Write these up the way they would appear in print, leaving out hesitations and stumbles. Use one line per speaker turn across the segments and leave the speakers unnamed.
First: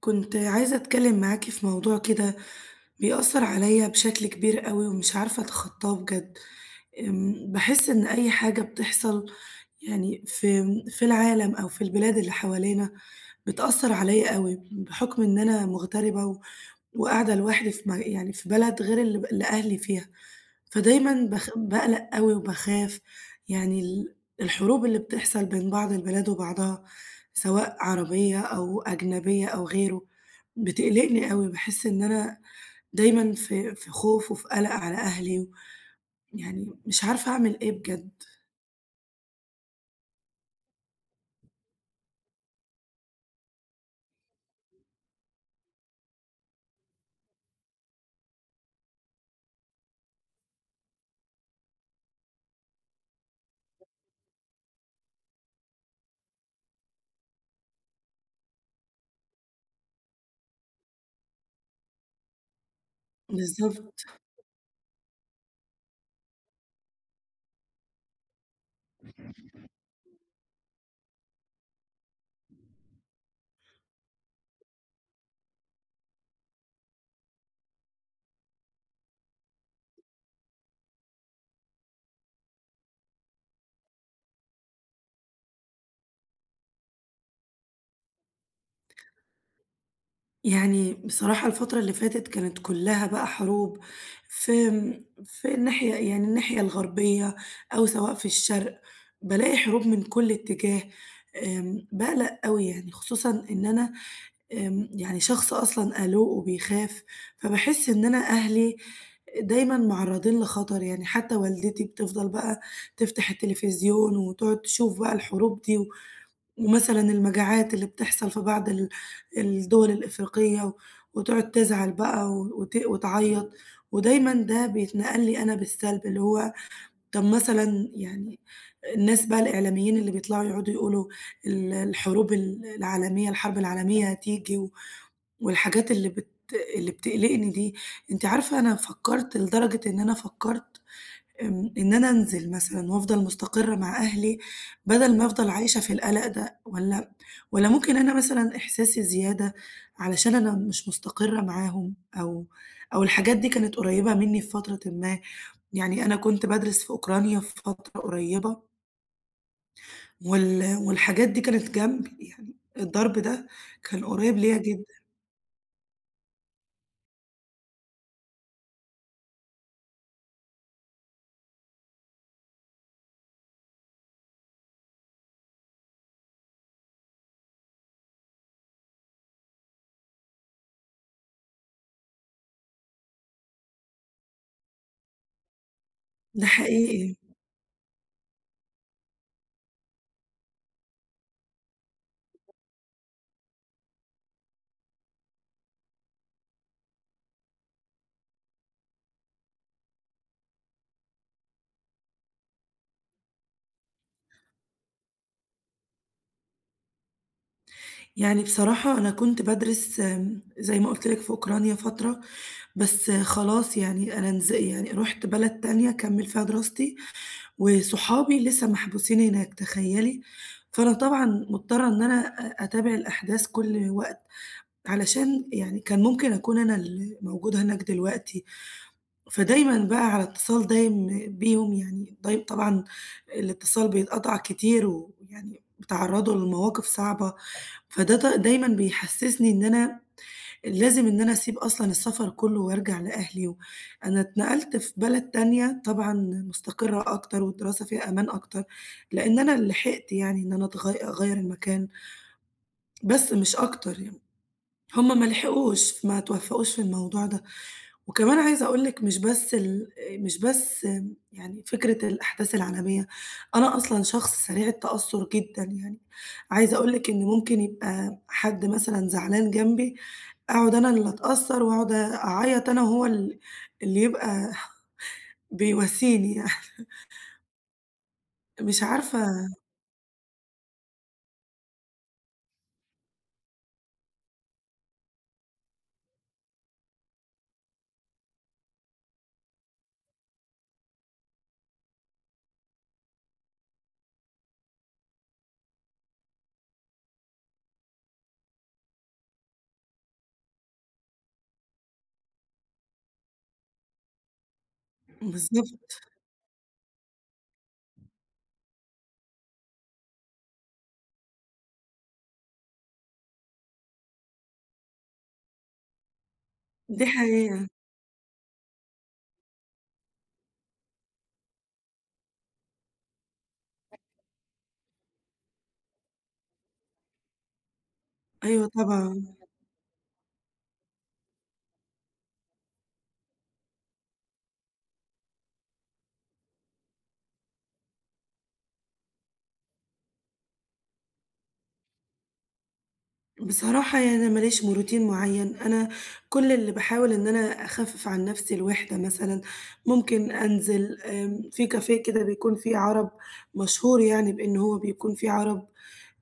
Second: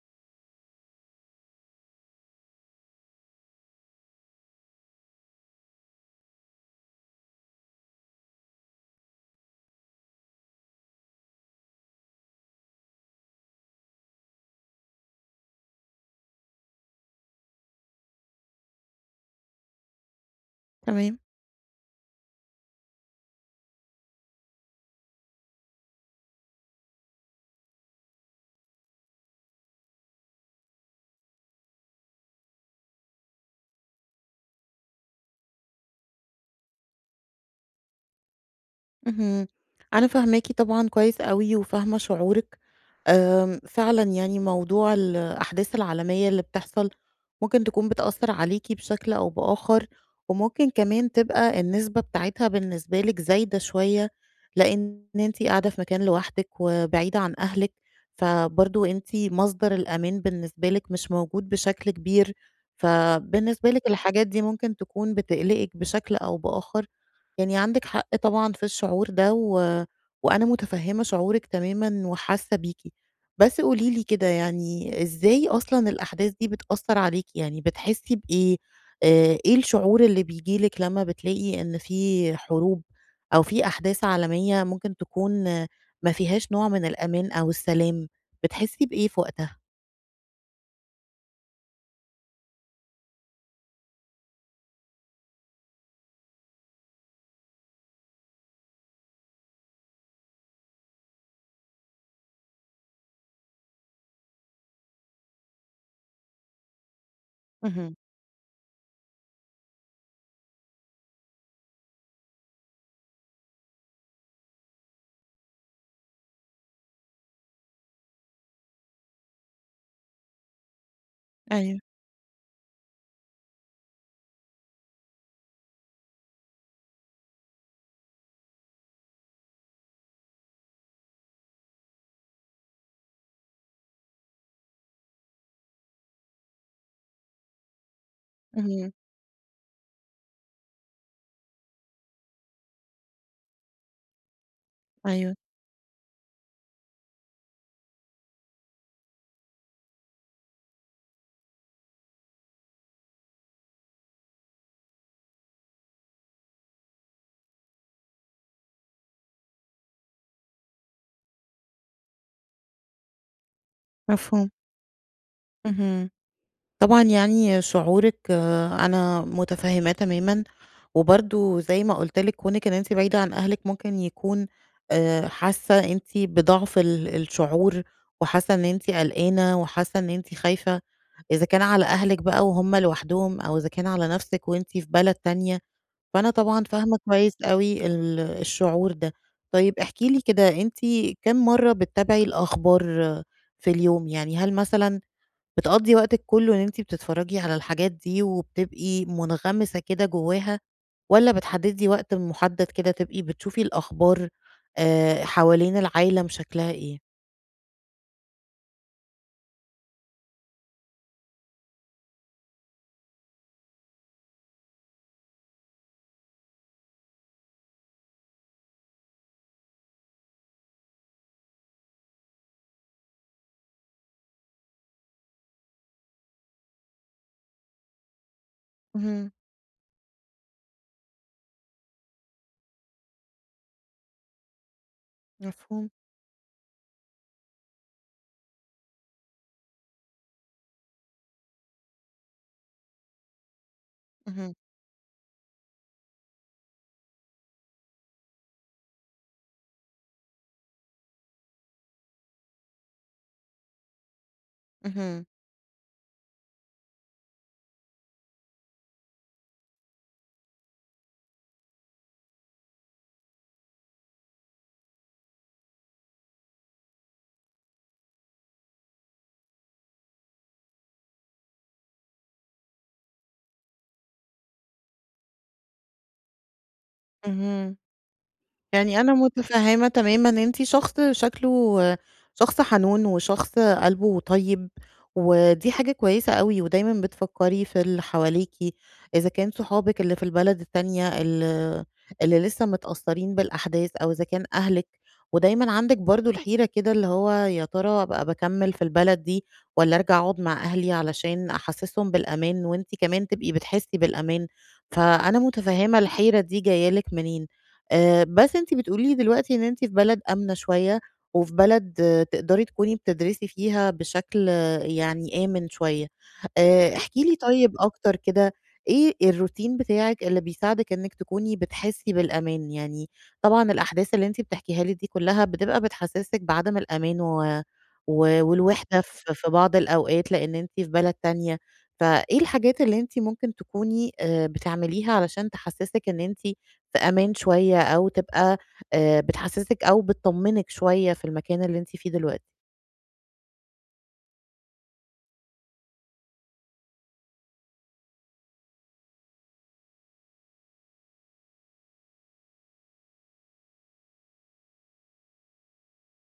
كنت عايزة أتكلم معاكِ في موضوع كده بيأثّر عليَّ بشكل كبير أوي، ومش عارفة أتخطّاه بجد. باحس إن أي حاجة بتحصل، يعني في العالم أو في البلاد اللي حوالينا بتأثّر عليَّ أوي، بحُكم إن أنا مغتربة وقاعدة لوحدي في م يعني في بلد غير اللي أهلي فيها.
تمام،
فدايمًا باقلق أوي وباخاف. يعني الحروب اللي بتحصل بين بعض البلاد وبعضها، سواء عربية أو أجنبية أو غيره، بتقلقني أوي. باحس إن أنا دايمًا في خوف وفي قلق على أهلي. يعني مش عارفة أعمل إيه بجد.
اهم. أنا فاهماكِ طبعًا كويس أوي وفاهمة شعورِك، فعلًا يعني موضوع الأحداث العالمية اللي بتحصل ممكن تكون بتأثّر عليكِ بشكل أو بآخر، وممكن كمان تبقى النسبة بتاعتها بالنسبة لِك زايدة شوية، لإن أنتِ قاعدة في مكان لوحدِك وبعيدة عن أهلِك، فبرضه أنتِ مصدر الأمان بالنسبة لِك مش موجود بشكل كبير، فبالنسبة لِك
بالضبط.
الحاجات دي ممكن تكون بتقلقِك بشكل أو بآخر، يعني عندِك حق طبعًا في الشعور ده، و وأنا متفهمة شعورِك تمامًا وحاسة بيكِ. بس قولي لي كده يعني إزاي أصلًا الأحداث دي بتأثّر عليكِ؟ يعني بتحسي بإيه؟ إيه الشعور اللي بييجي لِك لمّا بتلاقي إن في حروب أو في أحداث عالمية ممكن تكون ما فيهاش نوع من الأمان أو السلام، بتحسي بإيه في وقتها؟
يعني بصراحة الفترة اللي فاتت كانت كلها بقى حروب في في الناحية، يعني الناحية الغربية أو سواء في الشرق، بلاقي حروب من كل اتجاه. بقلق قوي، يعني خصوصا إن أنا يعني شخص أصلا قلق وبيخاف. فبحس
اهم،
إن أنا أهلي دايما معرضين لخطر، يعني حتى والدتي بتفضل بقى تفتح التلفزيون وتقعد تشوف بقى الحروب دي، ومثلًا المجاعات اللي بتحصل في بعض الدول الإفريقية، وتقعد
أيوه،
تزعل بقى و وت وتعيّط، ودايمًا ده بيتنقل لي أنا بالسلب، اللي هو طب مثلًا، يعني الناس بقى الإعلاميين اللي بيطلعوا يقعدوا يقولوا ال الحروب ال العالمية الحرب العالمية هتيجي، والحاجات اللي بتقلقني دي. أنتِ عارفة أنا
اهم،
فكّرت لدرجة إن أنا فكّرت، إن أنا أنزل مثلًا وأفضل مستقرة مع أهلي، بدل ما
أيوه،
أفضل عايشة في القلق ده. والّا ممكن أنا مثلًا إحساسي زيادة علشان أنا مش مستقرة معاهم، أو الحاجات دي كانت قريبة مني في فترةٍ ما. يعني أنا كنت بادرس في أوكرانيا في فترة قريبة، والحاجات دي كانت جنبي، يعني الضرب ده كان قريب
مفهوم،
ليّا جدًا.
اهم. طبعًا يعني شعورِك أنا متفهّماه تمامًا، وبرضه زي ما قُلت لِك كونِك إن أنتِ بعيدة عن أهلِك ممكن يكون حاسة أنتِ بضعف الشعور، وحاسة إن أنتِ قلقانة، وحاسة إن أنتِ خايفة، إذا كان على أهلِك بقى وهُم لوحدهم، أو إذا كان على نفسِك وأنتِ في بلد تانية، فأنا
ده
طبعًا فاهمة
حقيقي.
كويس أوي الشعور ده. طيب احكي لي كده أنتِ كام مرّة بتتابعي الأخبار في اليوم؟ يعني هل مثلًا بتقضّي وقتِك كلّه إن أنتِ بتتفرّجي على الحاجات دي وبتبقي مُنغمسة كده جواها، والّا بتحدّدي وقت محدّد كده تبقي بتشوفي الأخبار حوالين العالم شكلها إيه؟
يعني بصراحة أنا كنت بادرس، زي ما قُلت لِك، في أوكرانيا فترة. بس خلاص، يعني أنا يعني رُحت بلد تانية أكمّل فيها دراستي، وصحابي لسه محبوسين هناك تخيّلي! فأنا طبعًا مضطرة إن أنا أتابع الأحداث كل وقت، علشان يعني كان ممكن أكون أنا اللي موجودة هناك دلوقتي.
اهم،
فدايمًا بقى على اتصال دايم بيهم، يعني طبعًا الاتصال بيتقطع كتير، ويعني
مفهوم،
بيتعرّضوا لمواقف صعبة. فده دايمًا بيحسّسني إن أنا لازم إن أنا أسيب أصلًا السفر كُلّه وأرجع لأهلي. و أنا
اهم،
اتنقلت في بلد تانية طبعًا مستقرة أكتر، والدراسة فيها أمان أكتر، لإن أنا لحقت، يعني إن أنا أغيّر المكان، بس مش أكتر يعني. هم
اهم،
ما لحقوش، ما توفّقوش في الموضوع ده. وكمان عايزة أقول لِك مش بس يعني فكرة الأحداث العالمية، أنا أصلًا شخص سريع التأثُّر جدًا يعني. عايزة أقول لِك إن ممكن يبقى حد مثلًا زعلان جنبي، أقعد أنا اللي أتأثّر وأقعد أعيّط أنا وهو اللي يبقى بيواسيني يعني.
اهم.
مش
يعني أنا
عارفة.
متفهّمة تمامًا أنتِ شخص شكله شخص حنون وشخص قلبه طيب، ودي حاجة كويسة أوي ودايمًا بتفكّري في اللي حواليكِ، إذا كان صحابِك اللي في البلد التانية اللي لسه متأثّرين بالأحداث أو إذا كان أهلِك، ودايمًا عندِك برضه الحيرة كده اللي هو يا ترى أبقى باكمّل في البلد دي والّا أرجع أقعد مع أهلي علشان أحسّسهم بالأمان وأنتِ كمان تبقي بتحسّي بالأمان، فأنا متفهّمة
بالضبط،
الحيرة دي جاية لِك منين. بس أنتِ بتقولي لي دلوقتي إن أنتِ في بلد آمنة شوية، وفي بلد تقدري تكوني بتدرسي فيها بشكل يعني آمن شوية.
دي
احكِ لي
حقيقة.
طيب أكتر كده، إيه الروتين بتاعِك اللي بيساعدِك إنِك تكوني بتحسي بالأمان؟ يعني طبعًا الأحداث اللي أنتِ بتحكيها لي دي كلها بتبقى بتحسسِك بعدم الأمان و و
أيوه
والوحدة
طبعًا.
في بعض الأوقات، لإن أنتِ في بلد تانية، فإيه الحاجات اللي أنتِ ممكن تكوني بتعمليها علشان تحسسِك إن أنتِ في أمان شوية أو تبقى بتحسّسِك أو بتطمّنِك شوية في المكان اللي أنتِ فيه دلوقتي.
بصراحة يعني أنا ما ليش روتين معيّن. أنا كل اللي باحاول إن أنا أخفِّف عن نَفْسي الوِحدة مثلًا، ممكن أنزل في كافيه كده بيكون فيه عَرَب، مشهور يعني بإن هو بيكون فيه عَرَب.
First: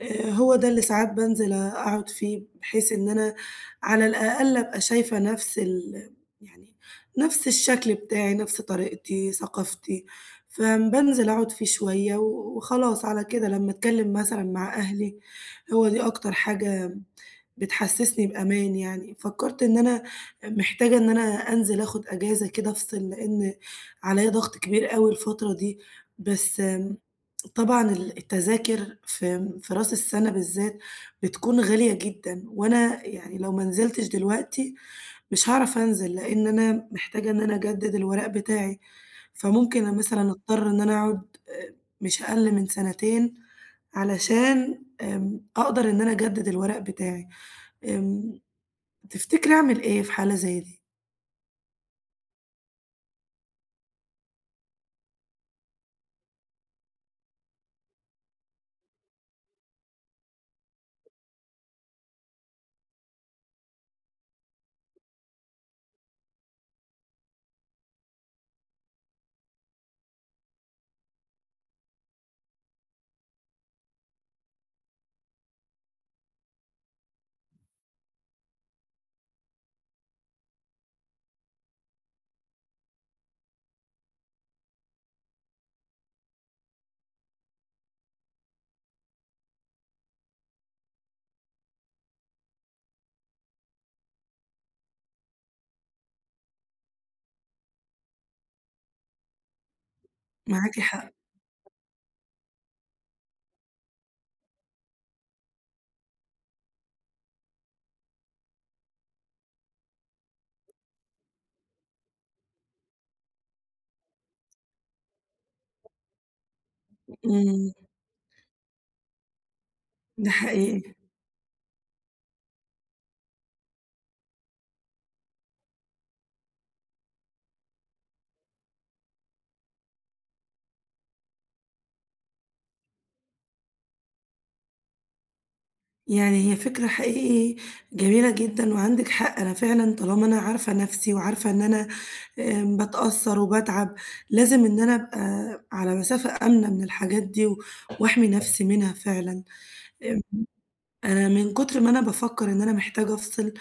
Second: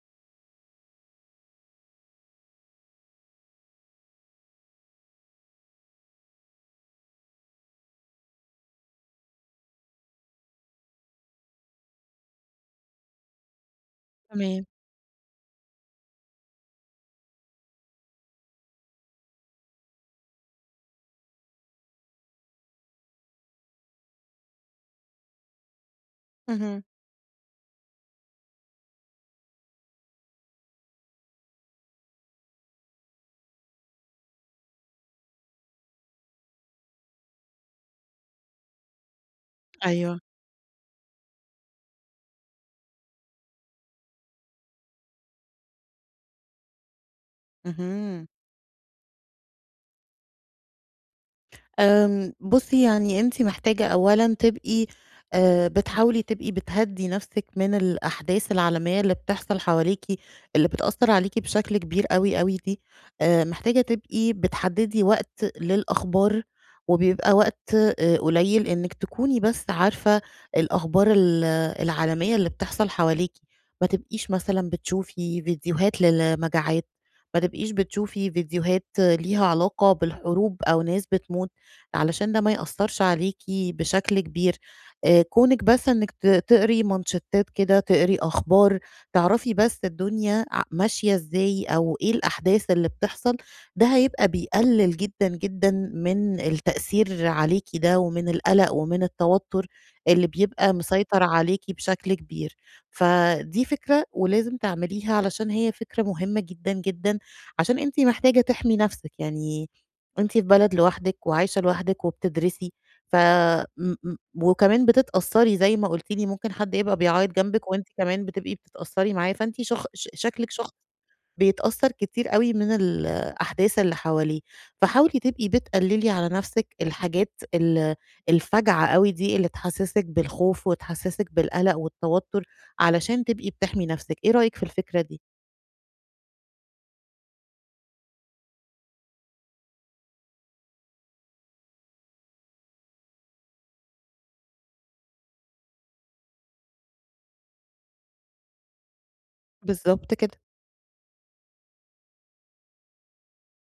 هو ده اللي ساعات بانزل أقعُد فيه، بحيث إن أنا على الأقل أبقى شايفة نَفْس ال يعني نَفْس الشكل بتاعي، نَفْس طريقتي، ثقافتي. فبانزل أقعُد فيه شوية وخلاص على كده، لمّا أتكلِّم مثلًا
تمام،
مع أهلي. هو دي أكتر حاجة بتحسسني بأمان يعني. فكرت إن أنا محتاجة إن أنا أنزل آخد أجازة كده أفصل، لإن عليّا ضغط كبير أوي الفترة دي. بس
اهم،
طبعًا ال التذاكر في راس السنة بالذات بتكون غالية جدًا. وأنا يعني لو ما نزلتش دلوقتي مش هاعرف أنزل، لإن أنا محتاجة إن أنا أجدد الورق بتاعي. فممكن أنا
أيوه،
مثلًا أضطر إن أنا أقعد، آآ، مش أقل من سنتين علشان أقدر إن أنا أجدد الورق بتاعي.
اهم.
آمم، تفتكري أعمل إيه في حالة زي دي؟
بُصّي يعني أنتِ محتاجة أولًا تبقي بتحاولي تبقي بتهدّي نفسِك من الأحداث العالمية اللي بتحصل حواليكِ، اللي بتأثّر عليكِ بشكل كبير أوي، أوي دي، محتاجة تبقي بتحدّدي وقت للأخبار، وبيبقى وقت قليل إنِّك تكوني بس عارفة الأخبار العالمية اللي بتحصل حواليكِ، ما تبقيش مثلًا بتشوفي فيديوهات للمجاعات، ما تبقيش بتشوفي فيديوهات ليها علاقة بالحروب أو ناس بتموت. علشان ده ما يأثّرش عليكِ بشكل كبير. كونِك بس إنِّك تقري مانشيتات كده، تقري أخبار، تعرفي بس الدنيا ماشية إزاي أو إيه الأحداث اللي بتحصل، ده هيبقى بيقلِّل جدًا، جدًا من التأثير عليكِ ده ومن القلق ومن التوتُّر اللي بيبقى
معاكِ حق.
مسيطر عليكِ بشكل كبير. فدي فكرة ولازم تعمليها علشان هي فكرة مهمة جدًا، جدًا، عشان أنتِ محتاجة تحمي نَفْسِك. يعني أنتِ في بلد لوحدِك وعايشة لوحدِك وبتدرسي، ف م م وكمان بتتأثّري زي ما قُلتِ لي ممكن حد يبقى بيعيّط جنبِك
إمم.
وأنتِ كمان بتبقي بتتأثّري معاه، فأنتِ شخ ش
ده
شكلِك شخص
حقيقي.
بيتأثّر كتير أوي من الأحداث اللي حواليه، فحاولي تبقي بتقلّلي على نَفْسِك الحاجات الفَجعة أوي دي اللي تحسّسِك بالخوف وتحسّسِك بالقلق والتوتُّر علشان تبقي بتحمي نَفْسِك، إيه رأيِك في الفكرة دي؟
يعني هي فكرة حقيقي جميلة جدًا، وعندِك حق. أنا فعلًا طالما أنا عارفة نَفْسي وعارفة إن أنا باتأثّر وباتعب، لازم إن أنا أبقى على مسافة آمنة من الحاجات دي و وأحمي نَفْسي منها فعلًا.
بالضبط
آمم،
كده.
أنا من كتر ما أنا بافكّر إن أنا محتاجة أفصل،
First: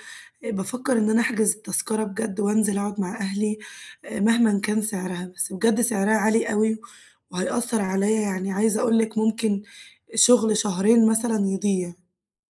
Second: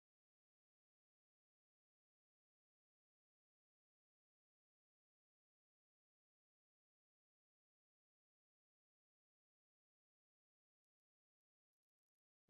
بافكّر إن أنا أحجز التذكرة بجد وأنزل أقعد مع أهلي، مهمًا كان سعرها. بس بجد سعرها عالي أوي وهيأثّر عليّا. يعني عايزة أقول لِك ممكن شغل شهرين مثلًا يضيع.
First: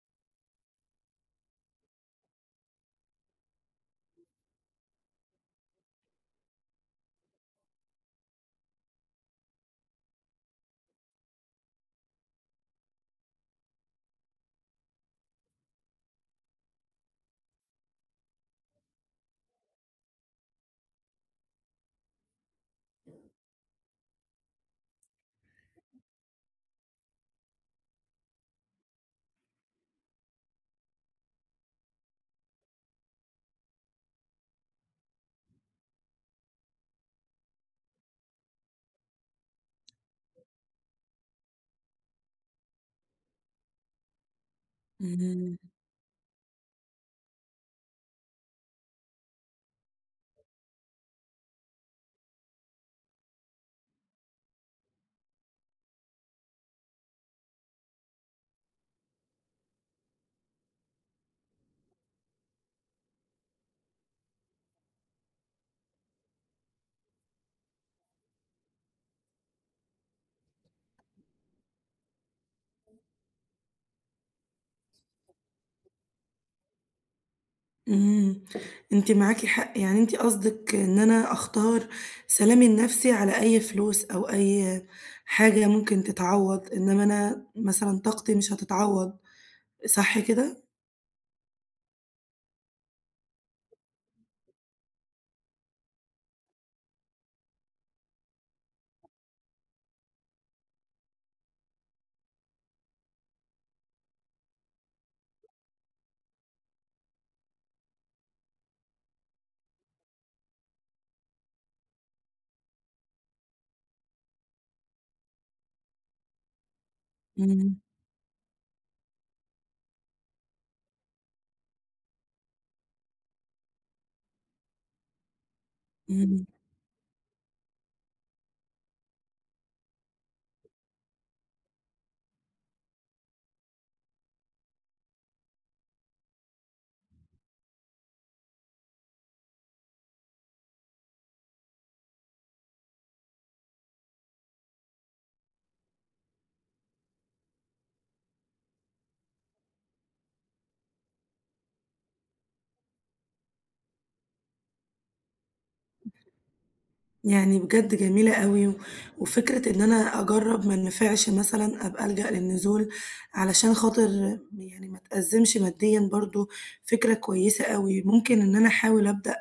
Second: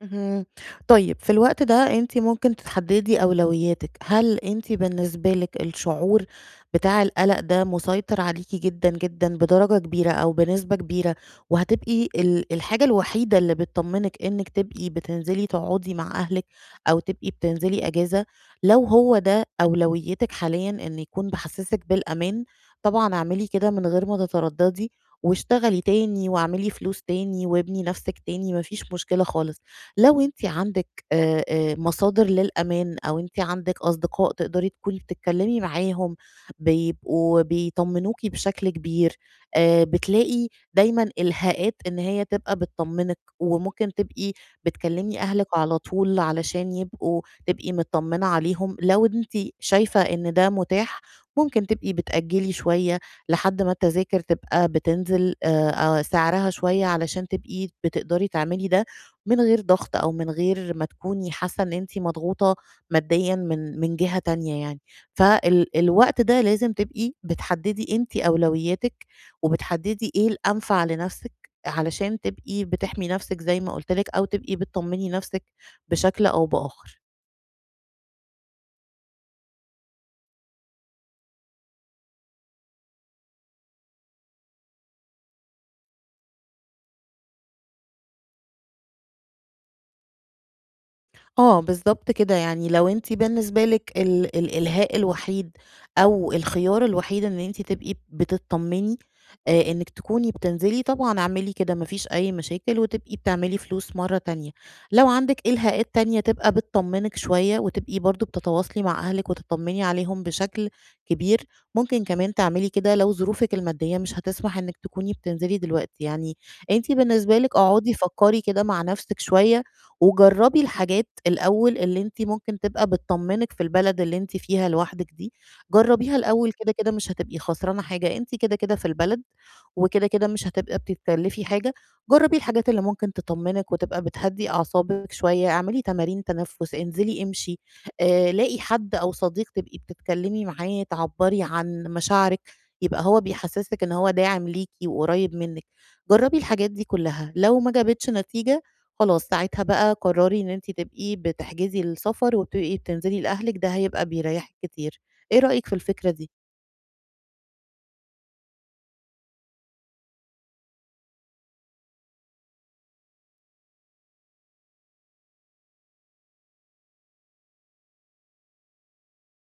اهم. طيب في الوقت ده أنتِ ممكن تحددي أولوياتِك، هل أنتِ بالنسبة لِك الشعور بتاع القلق ده مسيطر عليكِ جدًا، جدًا بدرجة كبيرة أو بنسبة كبيرة، وهتبقي الحاجة الوحيدة اللي بتطمنِك إنِك تبقي بتنزلي تقعدي مع أهلِك أو تبقي بتنزلي أجازة، لو هو ده أولويتِك حاليًا إن يكون بيحسسِك بالأمان، طبعًا اعملي كده من غير ما تترددي، واشتغلي تاني واعملي فلوس تاني، وابني نفسِك تاني ما فيش مشكلة خالص. لو أنتِ عندِك مصادر للأمان أو أنتِ عندِك أصدقاء تقدري تكوني بتتكلمي معاهم، بيبقوا بيطمنوكِ بشكل كبير، بتلاقي دايمًا إلهاءات إن هي تبقى بتطمنِك، وممكن تبقي بتكلمي أهلِك
إمم.
على طول علشان يبقوا تبقي متطمنة عليهم، لو أنتِ شايفة إن ده متاح ممكن تبقي بتأجلي شوية لحد ما التذاكر تبقى بتنزل سعرها شوية علشان تبقي بتقدري تعملي ده. من غير ضغط أو من غير ما تكوني حاسة إن أنتِ مضغوطة ماديًا من جهة تانية يعني. الوقت ده لازم تبقي بتحددي أنتِ أولوياتِك، وبتحددي إيه الأنفع لنفسِك علشان تبقي بتحمي نفسِك زي ما قُلت لِك، أو تبقي بتطمني نفسِك بشكل أو بآخر.
إمم. أنتِ معاكِ حق، يعني أنتِ قصدِك إن أنا أختار سلامي النفسي على أي فلوس أو أي حاجة ممكن تتعوّض، إنّما أنا مثلًا طاقتي مش هتتعوّض، صح كده؟
آه، بالضبط كده، يعني لو أنتِ بالنسبة لِك الإلهاء الوحيد أو الخيار الوحيد إن أنتِ تبقي بتتطمني إنِك تكوني بتنزلي، طبعًا اعملي كده ما فيش أي مشاكل وتبقي بتعملي فلوس مرّة تانية. لو عندِك إلهاءات تانية تبقى بتطمنِك شوية وتبقي برضه بتتواصلي مع أهلِك وتطمني عليهم بشكل كبير، ممكن كمان تعملي كده لو ظروفِك المادية مش هتسمح إنِك تكوني بتنزلي دلوقتي، يعني أنتِ بالنسبة لِك
إمم.
اقعدي فكّري كده مع نفسِك شوية وجرّبي الحاجات الأول اللي أنتِ ممكن تبقى بتطمّنِك في البلد اللي أنتِ فيها لوحدِك دي، جرّبيها
إمم.
الأول كده، كده مش هتبقي خسرانة حاجة، أنتِ كده، كده في البلد، وكده، كده مش هتبقى بتتكلّفي حاجة، جرّبي الحاجات اللي ممكن تطمّنِك وتبقى بتهدّي أعصابِك شوية، اعملي تمارين تنفُّس، انزلي امشي، لاقي حد أو صديق تبقي بتتكلّمي معاه، تعبّري عن مشاعرِك، يبقى هو بيحسّسِك إن هو داعم ليكِ وقريّب منِّك. جرّبي الحاجات دي كُلّها، لو ما جابتش نتيجة خلاص ساعتها بقى قرّري إن أنتِ تبقي بتحجزي السفر وبتبقي بتنزلي لأهلِك، ده هيبقى بيريّحِك كتير. إيه رأيِك في الفكرة دي؟
يعني بجد جميلة أوي، و وفكرة إن أنا أجرّب ما نفعش مثلًا أبقى ألجأ للنزول علشان خاطر يعني ما أتأزمش ماديًا برضه، فكرة كويسة أوي. ممكن إن أنا أحاول أبدأ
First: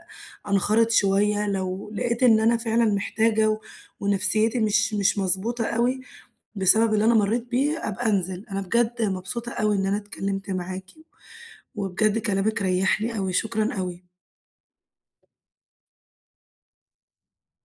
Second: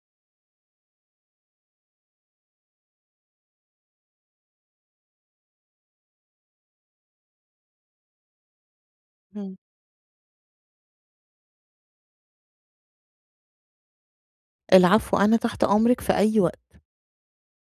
أنخرط شوية لو لقيت إن أنا فعلًا محتاجة، و ونفسيتي مش مضبوطة أوي بسبب اللي أنا مرّيت بيه، أبقى أنزل. أنا بجد مبسوطة
إمم.
أوي إن أنا اتكلمت معاكِ، وبجد كلامِك ريّحني أوي. شكرًا أوي.
العفو، أنا تحت أمرِك في أي وقت.